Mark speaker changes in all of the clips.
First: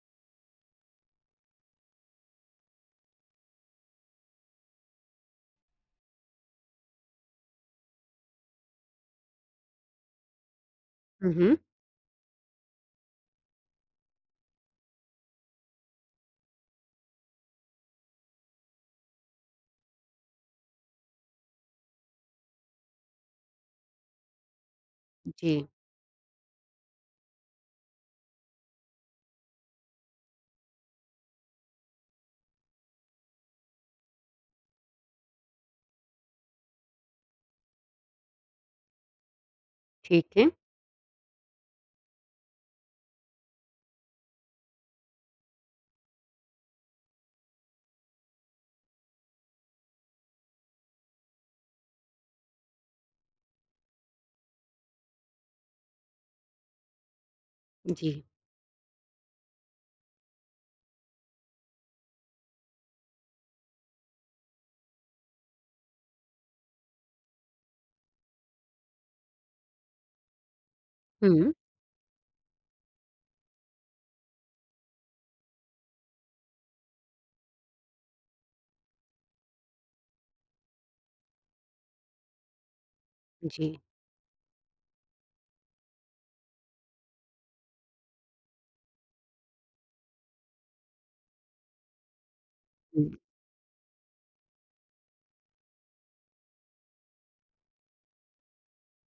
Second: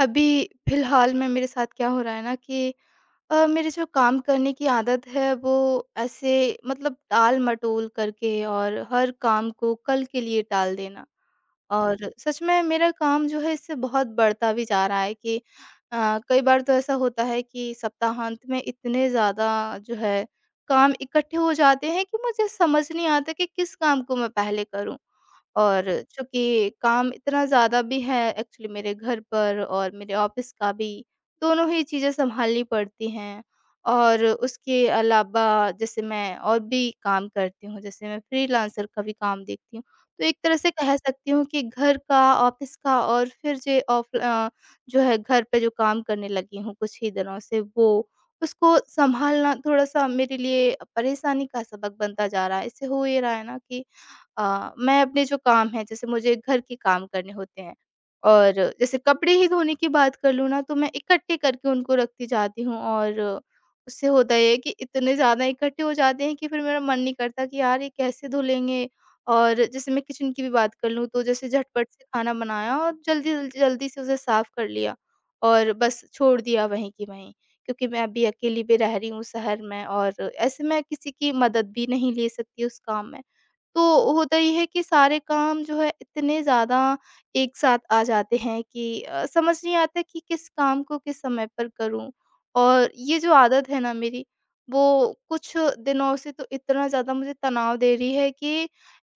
Speaker 1: अभी फ़िलहाल में मेरे साथ क्या हो रहा है ना कि मेरे जो काम करने की आदत है वो ऐसे मतलब टाल-मटोल करके और हर काम को कल के लिए टाल देना।
Speaker 2: हुँ, हुँ।
Speaker 1: और सच में मेरा काम जो है इससे बहुत बढ़ता भी जा रहा है कि कई बार तो ऐसा होता है कि सप्ताहांत में इतने ज़्यादा जो है काम इकट्ठे हो जाते हैं कि मुझे समझ नहीं आता कि किस काम को मैं पहले करूँ।
Speaker 2: जी,
Speaker 1: और चूँकि काम इतना ज़्यादा भी है एक्चुअली मेरे घर पर और मेरे ऑफ़िस का भी, दोनों ही चीज़ें सँभालनी पड़ती हैं। और उसके अलावा जैसे मैं और भी काम करती हूँ, जैसे मैं फ्रीलांसर का भी काम देखती हूँ। तो
Speaker 2: ठीक
Speaker 1: एक
Speaker 2: है।
Speaker 1: तरह से कह सकती हूँ कि घर का, ऑफ़िस का और फिर जे ऑफ़ जो है घर पे जो काम करने लगी हूँ कुछ ही दिनों से वो, उसको सँभालना थोड़ा-सा मेरे लिए परेशानी का सबक बनता जा रहा है। इससे हो ये रहा है ना कि मैं अपने जो काम हैं, जैसे मुझे घर के काम करने होते हैं।
Speaker 2: जी।
Speaker 1: और जैसे कपड़े ही धोने की बात कर लूँ ना, तो मैं इकट्ठे करके उनको रखती जाती हूँ और उससे होता ये है कि इतने ज़्यादा इकट्ठे हो जाते हैं कि फिर मेरा मन नहीं करता कि यार ये कैसे धुलेंगे। और जैसे मैं किचन की भी बात कर लूँ, तो जैसे
Speaker 2: हुँ,
Speaker 1: झटपट से खाना बनाया और जल्दी जल्दी जल्दी से उसे साफ कर लिया और बस छोड़ दिया वहीं की वहीं, क्योंकि मैं अभी अकेली भी रह रही हूँ शहर में और ऐसे मैं किसी की मदद भी नहीं ले सकती उस काम में।
Speaker 2: जी।
Speaker 1: तो होता ये है कि सारे काम जो है इतने ज़्यादा एक साथ आ जाते हैं कि समझ नहीं आता कि किस काम को किस समय पर करूँ। और
Speaker 2: हुँ,
Speaker 1: ये जो आदत है ना मेरी, वो कुछ दिनों से तो इतना ज़्यादा मुझे तनाव दे रही है कि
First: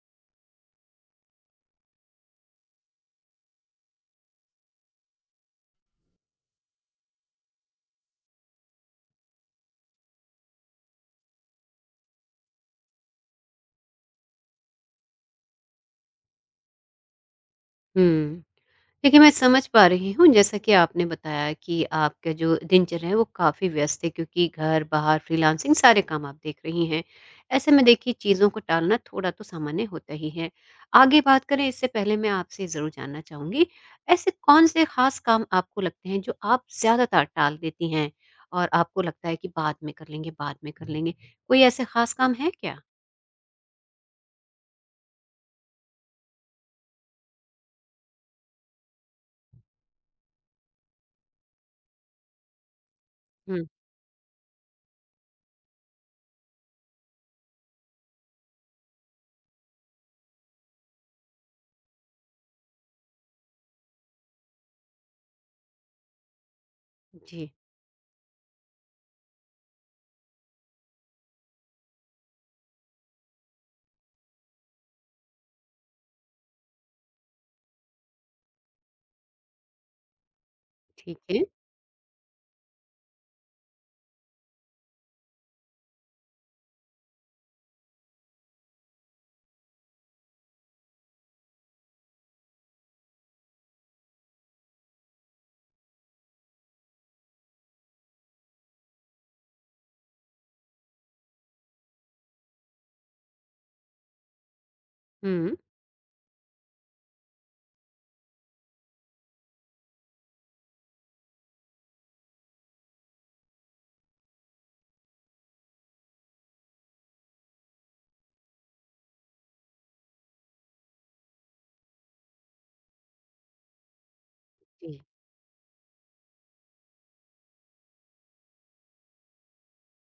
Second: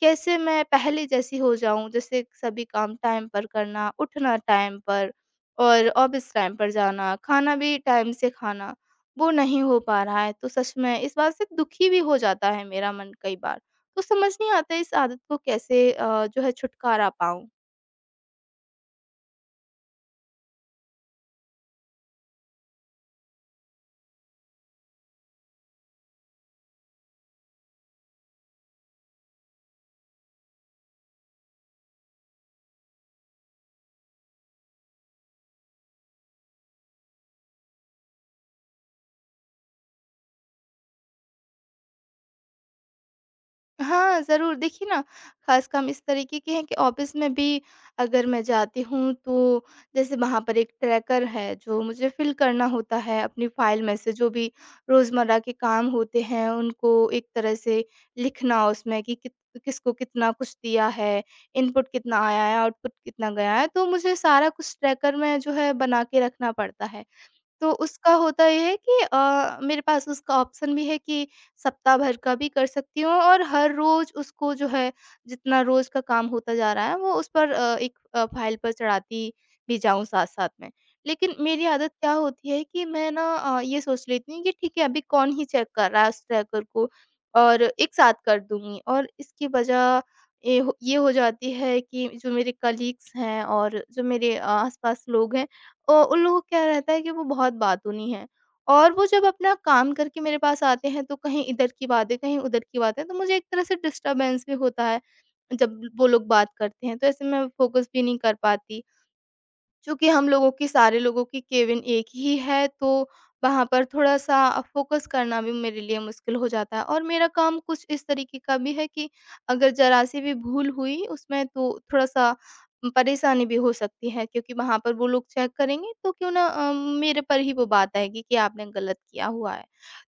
Speaker 1: कैसे मैं पहले जैसी हो जाऊँ, जैसे सभी काम टाइम पर करना, उठना टाइम पर और ऑफ़िस टाइम पर जाना, खाना भी टाइम से खाना, वो नहीं हो पा रहा है। तो सच में इस बात से दुखी भी हो जाता है मेरा मन कई बार। तो समझ नहीं आता इस आदत को कैसे जो है छुटकारा पाऊँ।
Speaker 2: हुँ। देखिए, मैं समझ पा रही हूँ जैसा कि आपने बताया कि आपका जो दिनचर्या है वो काफ़ी व्यस्त है क्योंकि घर, बाहर, फ्रीलांसिंग सारे काम आप देख रही हैं। ऐसे में देखिए चीज़ों को टालना थोड़ा तो सामान्य होता ही है। आगे बात करें इससे पहले मैं आपसे ज़रूर जानना चाहूँगी, ऐसे कौन-से ख़ास काम आपको लगते हैं जो आप ज़्यादातर टाल देती हैं और आपको लगता है कि बाद में कर लेंगे, बाद में कर लेंगे? कोई ऐसे ख़ास काम है क्या?
Speaker 1: हाँ, ज़रूर, देखिए ना, ख़ास काम इस तरीके के हैं कि ऑफ़िस में भी अगर मैं जाती हूँ, तो जैसे वहाँ पर एक ट्रैकर है जो मुझे फ़िल करना होता है अपनी
Speaker 2: हुँ,
Speaker 1: फ़ाइल में से। जो भी रोज़मर्रा के काम होते हैं, उनको एक तरह से लिखना उसमें कि कित किसको कितना कुछ दिया है, इनपुट कितना आया है, आउटपुट कितना गया है। तो मुझे सारा कुछ ट्रैकर में जो है बना के रखना पड़ता है।
Speaker 2: जी।
Speaker 1: तो उसका होता ये है कि मेरे पास उसका ऑप्शन भी है कि सप्ताह भर का भी कर सकती हूँ और हर रोज़ उसको जो है, जितना रोज़ का काम होता जा रहा है, वो उस पर एक फाइल पर चढ़ाती भी जाऊँ साथ-साथ में।
Speaker 2: ठीक
Speaker 1: लेकिन
Speaker 2: है।
Speaker 1: मेरी आदत क्या होती है कि मैं ना ये सोच लेती हूँ कि ठीक है, अभी कौन ही चेक कर रहा है उस ट्रैकर को, और एक साथ कर दूँगी। और इसकी वजह ये हो जाती है कि जो मेरे कलीग्स हैं और जो मेरे आस-पास लोग हैं, उन लोगों को क्या रहता है कि वो बहुत बातूनी हैं और वो जब अपना काम करके मेरे पास आते हैं तो कहीं इधर की बातें कहीं उधर की बातें, तो मुझे एक तरह से डिस्टर्बेंस भी होता है।
Speaker 2: हुँ।
Speaker 1: जब वो लोग बात करते हैं तो ऐसे मैं फोकस भी नहीं कर पाती, चूँकि हम लोगों की, सारे लोगों की केबिन एक ही है, तो वहाँ पर थोड़ा-सा फ़ोकस करना भी मेरे लिए मुश्किल हो जाता है। और मेरा काम कुछ इस तरीके का भी है कि अगर ज़रा-सी भी भूल हुई उसमें, तो थोड़ा-सा परेशानी भी हो सकती है, क्योंकि वहाँ पर
Speaker 2: जी।
Speaker 1: वो लोग चेक करेंगे, तो क्यों ना मेरे पर ही वो बात आएगी कि आपने गलत किया हुआ है।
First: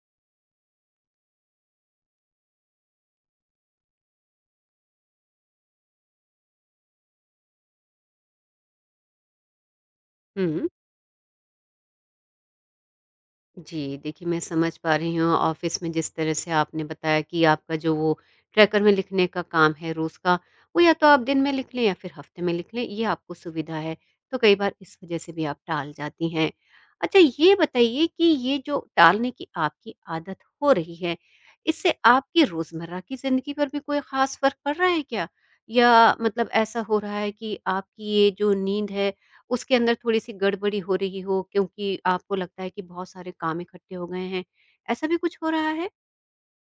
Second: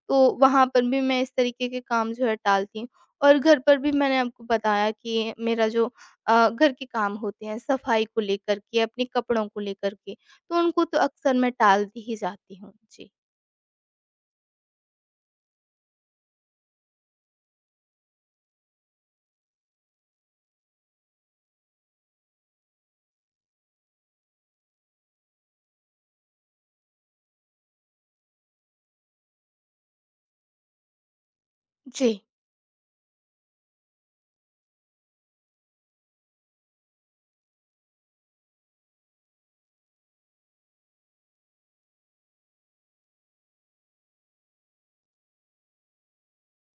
Speaker 1: तो वहाँ पर भी मैं इस तरीके के काम जो है टालती हूँ। और घर पर भी मैंने आपको बताया कि मेरा जो घर के काम होते हैं, सफाई को लेकर के, अपने कपड़ों को लेकर के, तो
Speaker 2: हुँ।
Speaker 1: उनको तो अक्सर मैं टाल दी ही जाती हूँ। जी।
Speaker 2: जी, देखिए मैं समझ पा रही हूँ ऑफ़िस में जिस तरह से आपने बताया कि आपका जो वो ट्रैकर में लिखने का काम है रोज़ का, वो या तो आप दिन में लिख लें या फिर हफ़्ते में लिख लें, ये आपको सुविधा है। तो कई बार इस वज़ह से भी आप टाल जाती हैं। अच्छा, ये बताइए कि ये जो टालने की आपकी आदत हो रही है, इससे
Speaker 1: जी।
Speaker 2: आपकी रोज़मर्रा की ज़िंदगी पर भी कोई ख़ास फ़र्क पड़ रहा है क्या? या मतलब ऐसा हो रहा है कि आपकी ये जो नींद है उसके अंदर थोड़ी-सी गड़बड़ी हो रही हो क्योंकि आपको लगता है कि बहुत सारे काम इकट्ठे हो गए हैं, ऐसा भी कुछ हो रहा है?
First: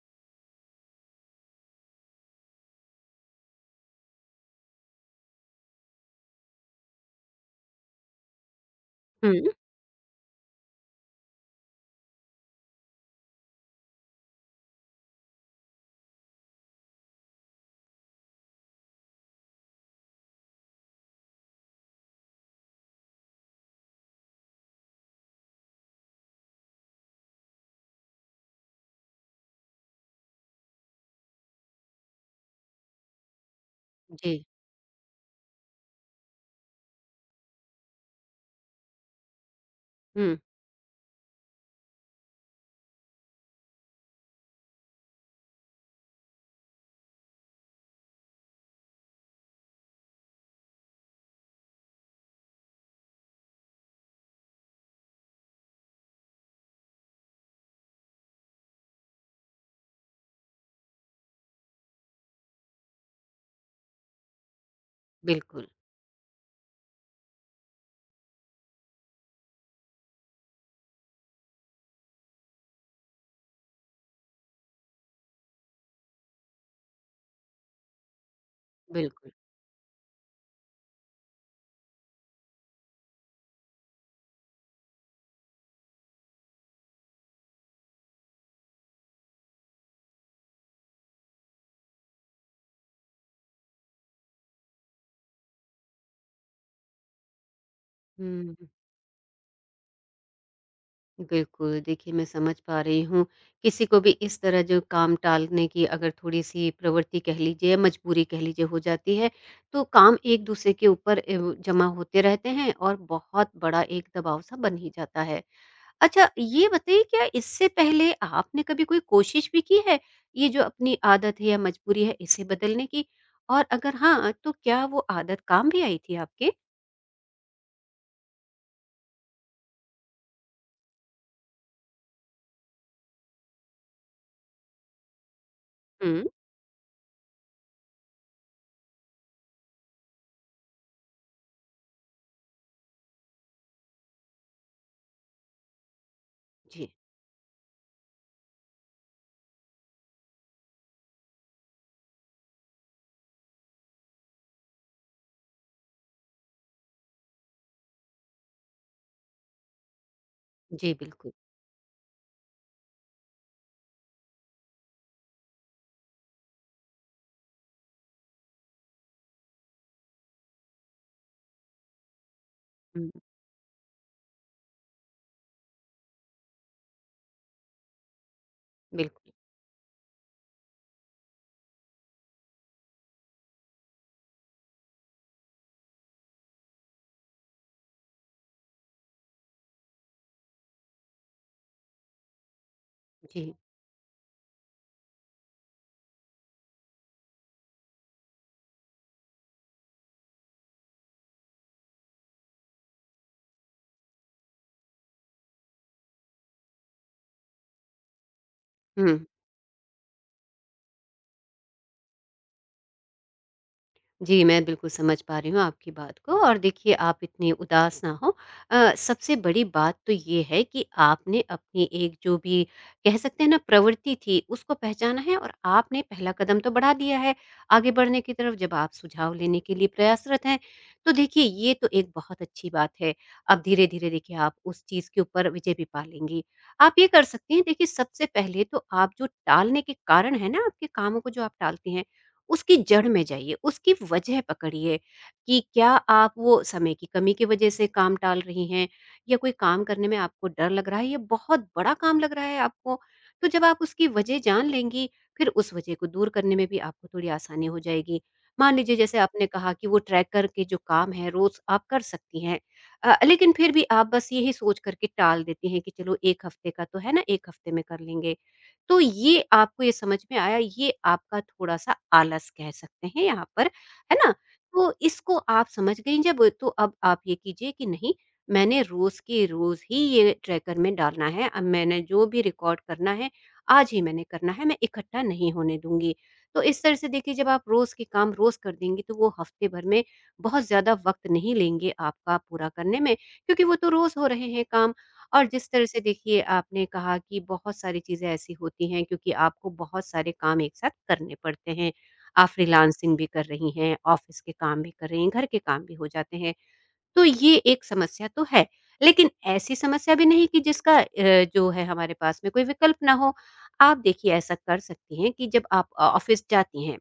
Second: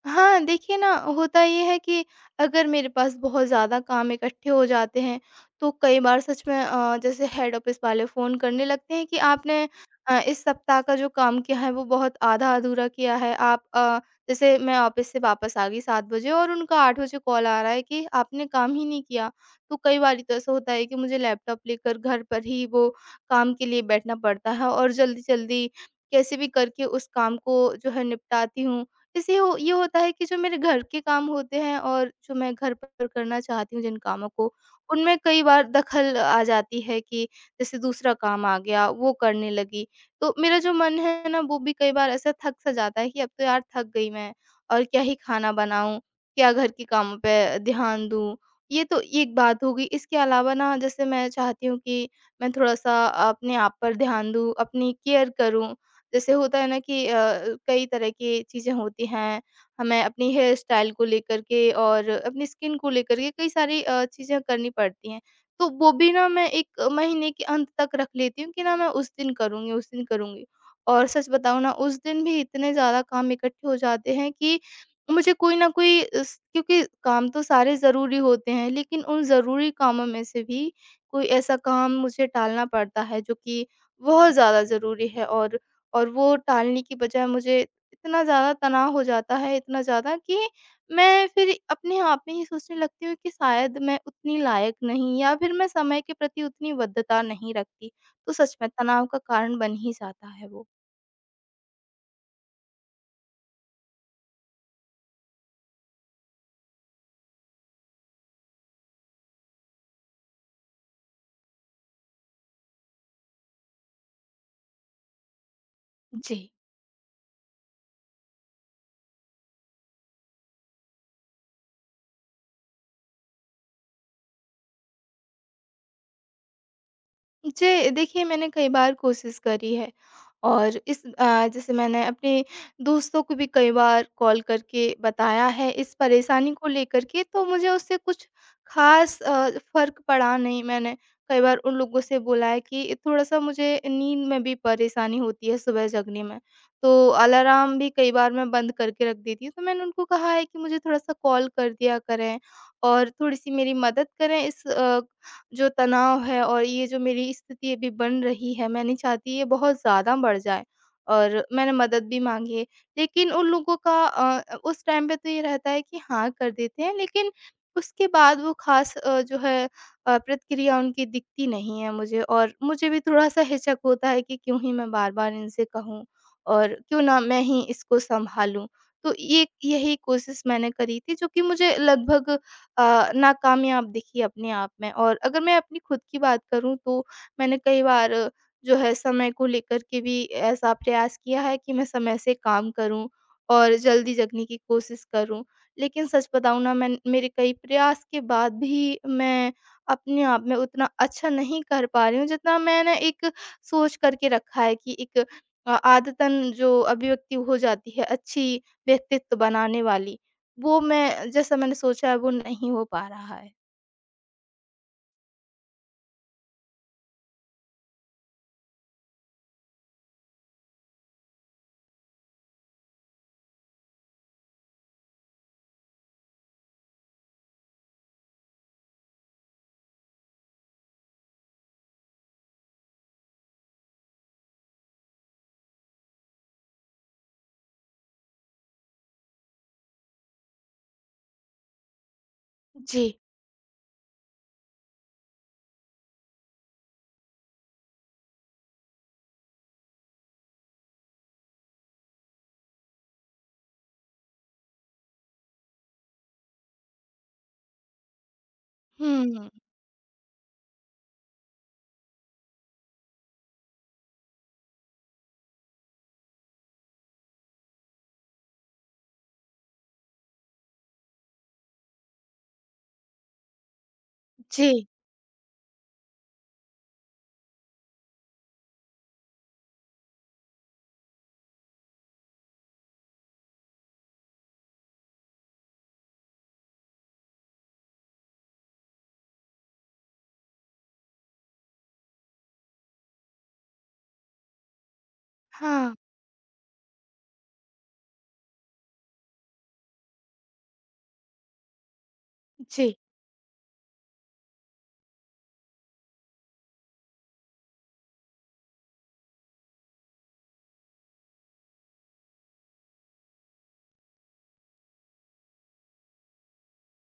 Speaker 1: हाँ, देखिए ना, होता ये है कि अगर मेरे पास बहुत ज़्यादा काम इकट्ठे हो जाते हैं, तो कई बार सच में जैसे हेड ऑफ़िस वाले फ़ोन करने लगते हैं कि
Speaker 2: हुँ।
Speaker 1: आपने इस सप्ताह का जो काम किया है, वो बहुत आधा-अधूरा किया है। आप जैसे मैं ऑफ़िस से वापस आ गई 7 बजे और उनका 8 बजे कॉल आ रहा है कि आपने काम ही नहीं किया। तो कई बारी तो ऐसा होता है कि मुझे लैपटॉप लेकर घर पर ही वो काम के लिए बैठना पड़ता है और जल्दी-जल्दी कैसे भी करके उस काम को जो है निपटाती हूँ। जैसे हो ये होता है कि जो मेरे घर के काम होते हैं और जो मैं घर पर करना चाहती हूँ जिन कामों
Speaker 2: जी।
Speaker 1: को, उनमें कई बार दखल आ जाती है कि जैसे दूसरा काम आ गया, वो करने लगी। तो
Speaker 2: हुँ,
Speaker 1: मेरा जो मन है ना, वो भी कई बार ऐसा थक-सा जाता है कि अब तो यार थक गई मैं, और क्या ही खाना बनाऊँ, क्या घर के कामों पे ध्यान दूँ। ये तो एक बात होगी। इसके अलावा ना, जैसे मैं चाहती हूँ कि मैं थोड़ा-सा अपने आप पर ध्यान दूँ, अपनी केयर करूँ, जैसे होता है ना कि कई तरह की चीज़ें होती हैं, हमें अपनी हेयर स्टाइल को लेकर के और अपनी स्किन को लेकर के कई सारी चीज़ें करनी पड़ती हैं।
Speaker 2: बिल्कुल,
Speaker 1: तो वो भी ना मैं 1 महीने के अंत तक रख लेती हूँ कि ना मैं उस दिन करूँगी, उस दिन करूँगी। और सच बताऊँ ना, उस दिन भी इतने ज़्यादा काम इकट्ठे हो जाते हैं कि मुझे कोई ना कोई इस, क्योंकि काम तो सारे ज़रूरी होते हैं, लेकिन उन
Speaker 2: बिल्कुल।
Speaker 1: ज़रूरी कामों में से भी कोई ऐसा काम मुझे टालना पड़ता है जो कि बहुत ज़्यादा ज़रूरी है। और वो टालने की बजाय मुझे इतना ज़्यादा तनाव हो जाता है, इतना ज़्यादा कि मैं फिर अपने आप में ये सोचने लगती हूँ कि शायद मैं उतनी लायक नहीं, या फिर मैं समय के प्रति उतनी बद्धता नहीं रखती। तो सच
Speaker 2: हुँ,
Speaker 1: में तनाव का कारण बन ही जाता है वो।
Speaker 2: बिल्कुल, देखिए मैं समझ पा रही हूँ, किसी को भी इस तरह जो काम टालने की अगर थोड़ी-सी प्रवृत्ति कह लीजिए या मजबूरी कह लीजिए हो जाती है, तो काम एक-दूसरे के ऊपर एव जमा होते रहते हैं और बहुत बड़ा एक दबाव-सा बन ही जाता है। अच्छा,
Speaker 1: जी।
Speaker 2: ये बताइए क्या इससे पहले आपने कभी कोई कोशिश भी की है, ये जो अपनी आदत है या मजबूरी है इसे बदलने की? और अगर हाँ, तो क्या वो आदत काम भी आई थी आपके?
Speaker 1: जी, देखिए, मैंने कई बार कोशिश करी है। और इस जैसे मैंने अपने दोस्तों को भी कई बार कॉल करके बताया है इस
Speaker 2: हुँ।
Speaker 1: परेशानी को लेकर के, तो मुझे उससे कुछ ख़ास फ़र्क पड़ा नहीं। मैंने कई बार उन लोगों से बोला है कि थोड़ा-सा मुझे नींद में भी परेशानी होती है, सुबह जगने में,
Speaker 2: जी।
Speaker 1: तो अलार्म भी कई बार मैं बंद करके रख देती हूँ। तो मैंने उनको कहा है कि मुझे थोड़ा-सा कॉल कर दिया करें और थोड़ी-सी मेरी मदद करें इस, जो तनाव है और ये जो मेरी स्थिति अभी बन रही है, मैं नहीं चाहती ये बहुत ज़्यादा बढ़ जाए।
Speaker 2: जी, बिल्कुल।
Speaker 1: और मैंने मदद भी माँगी है, लेकिन उन लोगों का उस टाइम पे तो ये रहता है कि हाँ, कर देते हैं, लेकिन उसके बाद वो ख़ास जो है प्रतिक्रिया उनकी दिखती नहीं है मुझे, और मुझे भी
Speaker 2: हुँ,
Speaker 1: थोड़ा-सा हिचक होता है कि क्यों ही मैं बार-बार इनसे कहूँ और क्यों ना मैं ही इसको सँभालूँ। तो
Speaker 2: बिल्कुल।
Speaker 1: ये यही कोशिश मैंने करी थी, जो कि मुझे लगभग नाकामयाब दिखी अपने आप में। और अगर मैं अपनी खुद की बात करूँ, तो मैंने कई बार जो है समय को लेकर के भी ऐसा प्रयास किया है कि मैं समय से काम करूँ
Speaker 2: जी।
Speaker 1: और जल्दी जगने की कोशिश करूँ। लेकिन सच बताऊँ ना, मैं, मेरे कई प्रयास के बाद भी मैं अपने आप में उतना अच्छा नहीं कर पा रही हूँ जितना मैंने एक सोच करके रखा है कि एक आदतन जो अभिव्यक्ति हो जाती है, अच्छी
Speaker 2: हुँ।
Speaker 1: व्यक्तित्व बनाने वाली, वो मैं, जैसा मैंने सोचा है वो नहीं हो पा रहा है।
Speaker 2: जी, मैं बिल्कुल समझ पा रही हूँ आपकी बात को और देखिए आप इतने उदास ना हों। सबसे बड़ी बात तो ये है कि आपने अपनी एक जो भी कह सकते हैं ना प्रवृत्ति थी उसको पहचाना है और आपने पहला कदम तो बढ़ा दिया है। आगे बढ़ने की तरफ जब आप सुझाव लेने के लिए प्रयासरत हैं, तो देखिए ये तो एक बहुत अच्छी बात है। अब धीरे-धीरे देखिए आप उस चीज़ के ऊपर विजय भी पा लेंगी। आप ये कर सकती हैं देखिए सबसे पहले तो आप जो टालने के कारण है ना आपके कामों को जो आप टालती हैं उसकी
Speaker 1: जी।
Speaker 2: जड़ में जाइए, उसकी वजह पकड़िए कि क्या आप वो समय की कमी की वजह से काम टाल रही हैं या कोई काम करने में आपको डर लग रहा है या बहुत बड़ा काम लग रहा है आपको। तो जब आप उसकी वजह जान लेंगी, फिर उस वजह को दूर करने में भी आपको थोड़ी आसानी हो जाएगी। मान लीजिए जैसे आपने
Speaker 1: हुँ,
Speaker 2: कहा कि वो ट्रैकर के जो काम है रोज़ आप कर सकती हैं। लेकिन फिर भी आप बस यही सोच कर के टाल देती हैं कि चलो 1 हफ्ते का तो है ना, 1 हफ्ते में कर लेंगे। तो ये आपको ये समझ में आया, ये आपका थोड़ा-सा आलस कह सकते हैं यहाँ पर, है ना?
Speaker 1: जी।
Speaker 2: तो इसको आप समझ गईं जब, तो अब आप ये कीजिए कि नहीं, मैंने रोज़ के रोज़ ही ये ट्रैकर में डालना है। अब मैंने जो भी रिकॉर्ड करना है, आज ही मैंने करना है, मैं इकट्ठा नहीं होने दूँगी। तो इस तरह से देखिए जब आप रोज़ के काम रोज़ कर देंगी, तो वो हफ्ते भर में बहुत ज़्यादा वक़्त नहीं लेंगे आपका पूरा करने में, क्योंकि वो तो रोज़ हो रहे हैं काम। और जिस तरह
Speaker 1: हाँ,
Speaker 2: से देखिए आपने कहा कि बहुत सारी चीज़ें ऐसी होती हैं क्योंकि आपको बहुत सारे काम एक साथ करने पड़ते हैं। आप
Speaker 1: जी,
Speaker 2: फ्रीलांसिंग भी कर रही हैं, ऑफ़िस के काम भी कर रही हैं, घर के काम भी हो जाते हैं। तो ये एक समस्या तो है। लेकिन ऐसी समस्या भी नहीं कि जिसका जो है हमारे पास में कोई विकल्प ना हो। आप देखिए ऐसा कर सकती हैं कि जब आप ऑफ़िस जाती हैं,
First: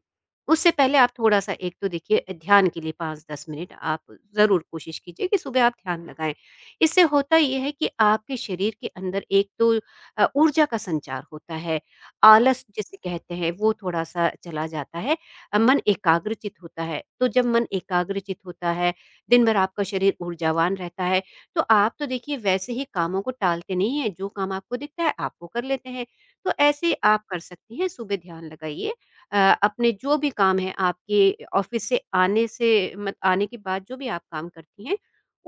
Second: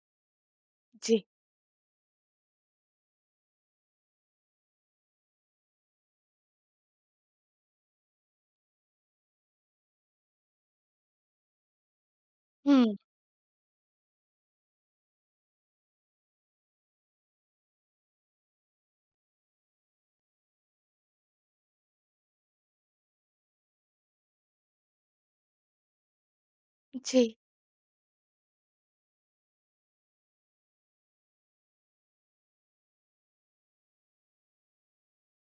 Speaker 2: उससे पहले आप
Speaker 1: जी।
Speaker 2: थोड़ा-सा एक तो देखिए ध्यान के लिए 5-10 मिनट आप ज़रूर कोशिश कीजिए कि सुबह आप ध्यान लगाएँ। इससे होता ये है कि आपके शरीर के अंदर एक तो ऊर्जा का संचार होता है, आलस
Speaker 1: हुँ,
Speaker 2: जिसे कहते हैं वो थोड़ा-सा चला जाता है, मन एकाग्रचित होता है। तो जब मन एकाग्रचित होता है दिन भर आपका शरीर ऊर्जावान रहता है। तो आप तो देखिए वैसे ही कामों को टालते नहीं हैं, जो काम आपको दिखता है आप वो कर लेते हैं। तो ऐसे आप
Speaker 1: जी।
Speaker 2: कर सकती हैं, सुबह ध्यान लगाइए। अ, अपने जो भी काम हैं आपके ऑफ़िस से आने से मत आने के बाद जो भी आप काम करती हैं,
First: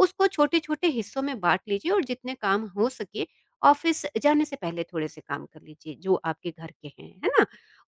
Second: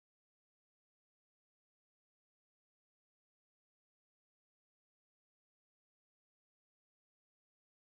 Speaker 2: उसको छोटे-छोटे हिस्सों में बाँट लीजिए और जितने काम हो सके ऑफ़िस जाने से पहले थोड़े से काम कर लीजिए, जो आपके घर के हैं, है ना?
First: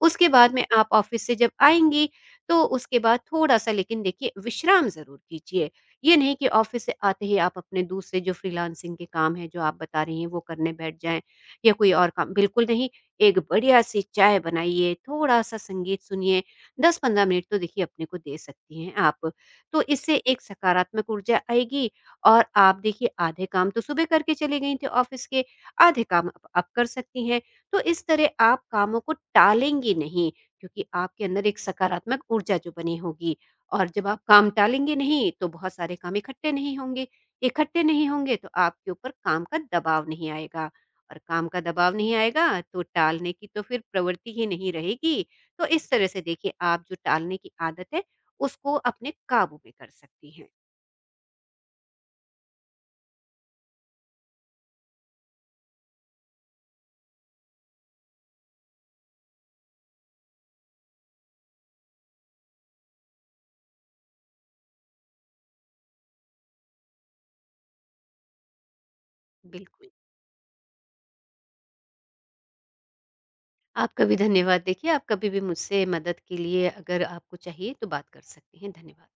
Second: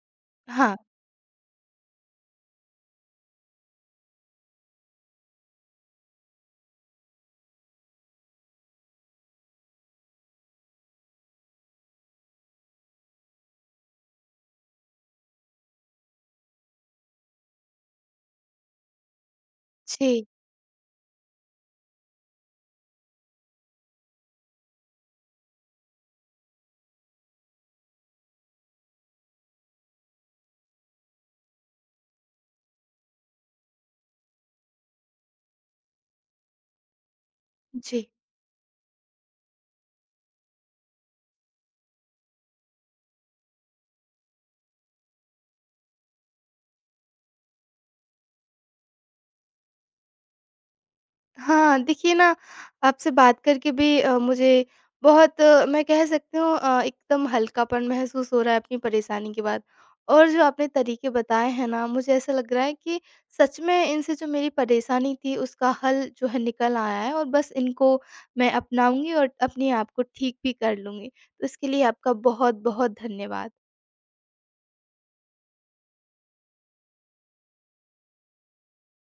Speaker 2: उसके बाद में
Speaker 1: हाँ,
Speaker 2: आप ऑफ़िस से जब आएँगी, तो उसके बाद थोड़ा-सा लेकिन देखिए विश्राम ज़रूर कीजिए। ये नहीं कि ऑफिस से आते ही आप अपने दूसरे जो फ्रीलांसिंग के काम हैं, जो आप बता रही हैं, वो करने बैठ जाएँ या कोई और काम बिल्कुल नहीं। एक बढ़िया-सी चाय बनाइए, थोड़ा-सा संगीत सुनिए, 10-15 मिनट तो देखिए अपने को दे सकती हैं आप। तो इससे
Speaker 1: जी,
Speaker 2: एक सकारात्मक ऊर्जा आएगी और आप देखिए आधे काम तो सुबह करके चली गई थी ऑफिस के, आधे काम अब आप कर सकती हैं। तो इस तरह आप कामों को टालेंगी नहीं क्योंकि आपके अंदर एक सकारात्मक ऊर्जा जो बनी होगी। और जब आप काम टालेंगे नहीं तो बहुत सारे काम इकट्ठे नहीं होंगे, इकट्ठे
Speaker 1: जी।
Speaker 2: नहीं होंगे तो आपके ऊपर काम का दबाव नहीं आएगा, और काम का दबाव नहीं आएगा तो टालने की तो फिर प्रवृत्ति ही नहीं रहेगी। तो इस तरह से देखिए आप जो टालने की आदत है उसको अपने काबू में कर सकती हैं।
Speaker 1: हाँ, देखिए ना, आपसे बात करके भी मुझे बहुत, मैं कह सकती हूँ, एकदम हल्कापन महसूस हो रहा है अपनी परेशानी के बाद। और जो आपने तरीके बताए हैं ना, मुझे ऐसा लग रहा है कि सच में इनसे जो मेरी परेशानी थी, उसका हल जो है निकल आया है, और बस इनको मैं अपनाऊँगी और अपने आप
Speaker 2: बिल्कुल।
Speaker 1: को ठीक भी कर लूँगी। तो इसके लिए आपका बहुत-बहुत धन्यवाद।
Speaker 2: आपका भी धन्यवाद, देखिए आप कभी भी मुझसे मदद के लिए अगर आपको चाहिए तो बात कर सकते हैं। धन्यवाद।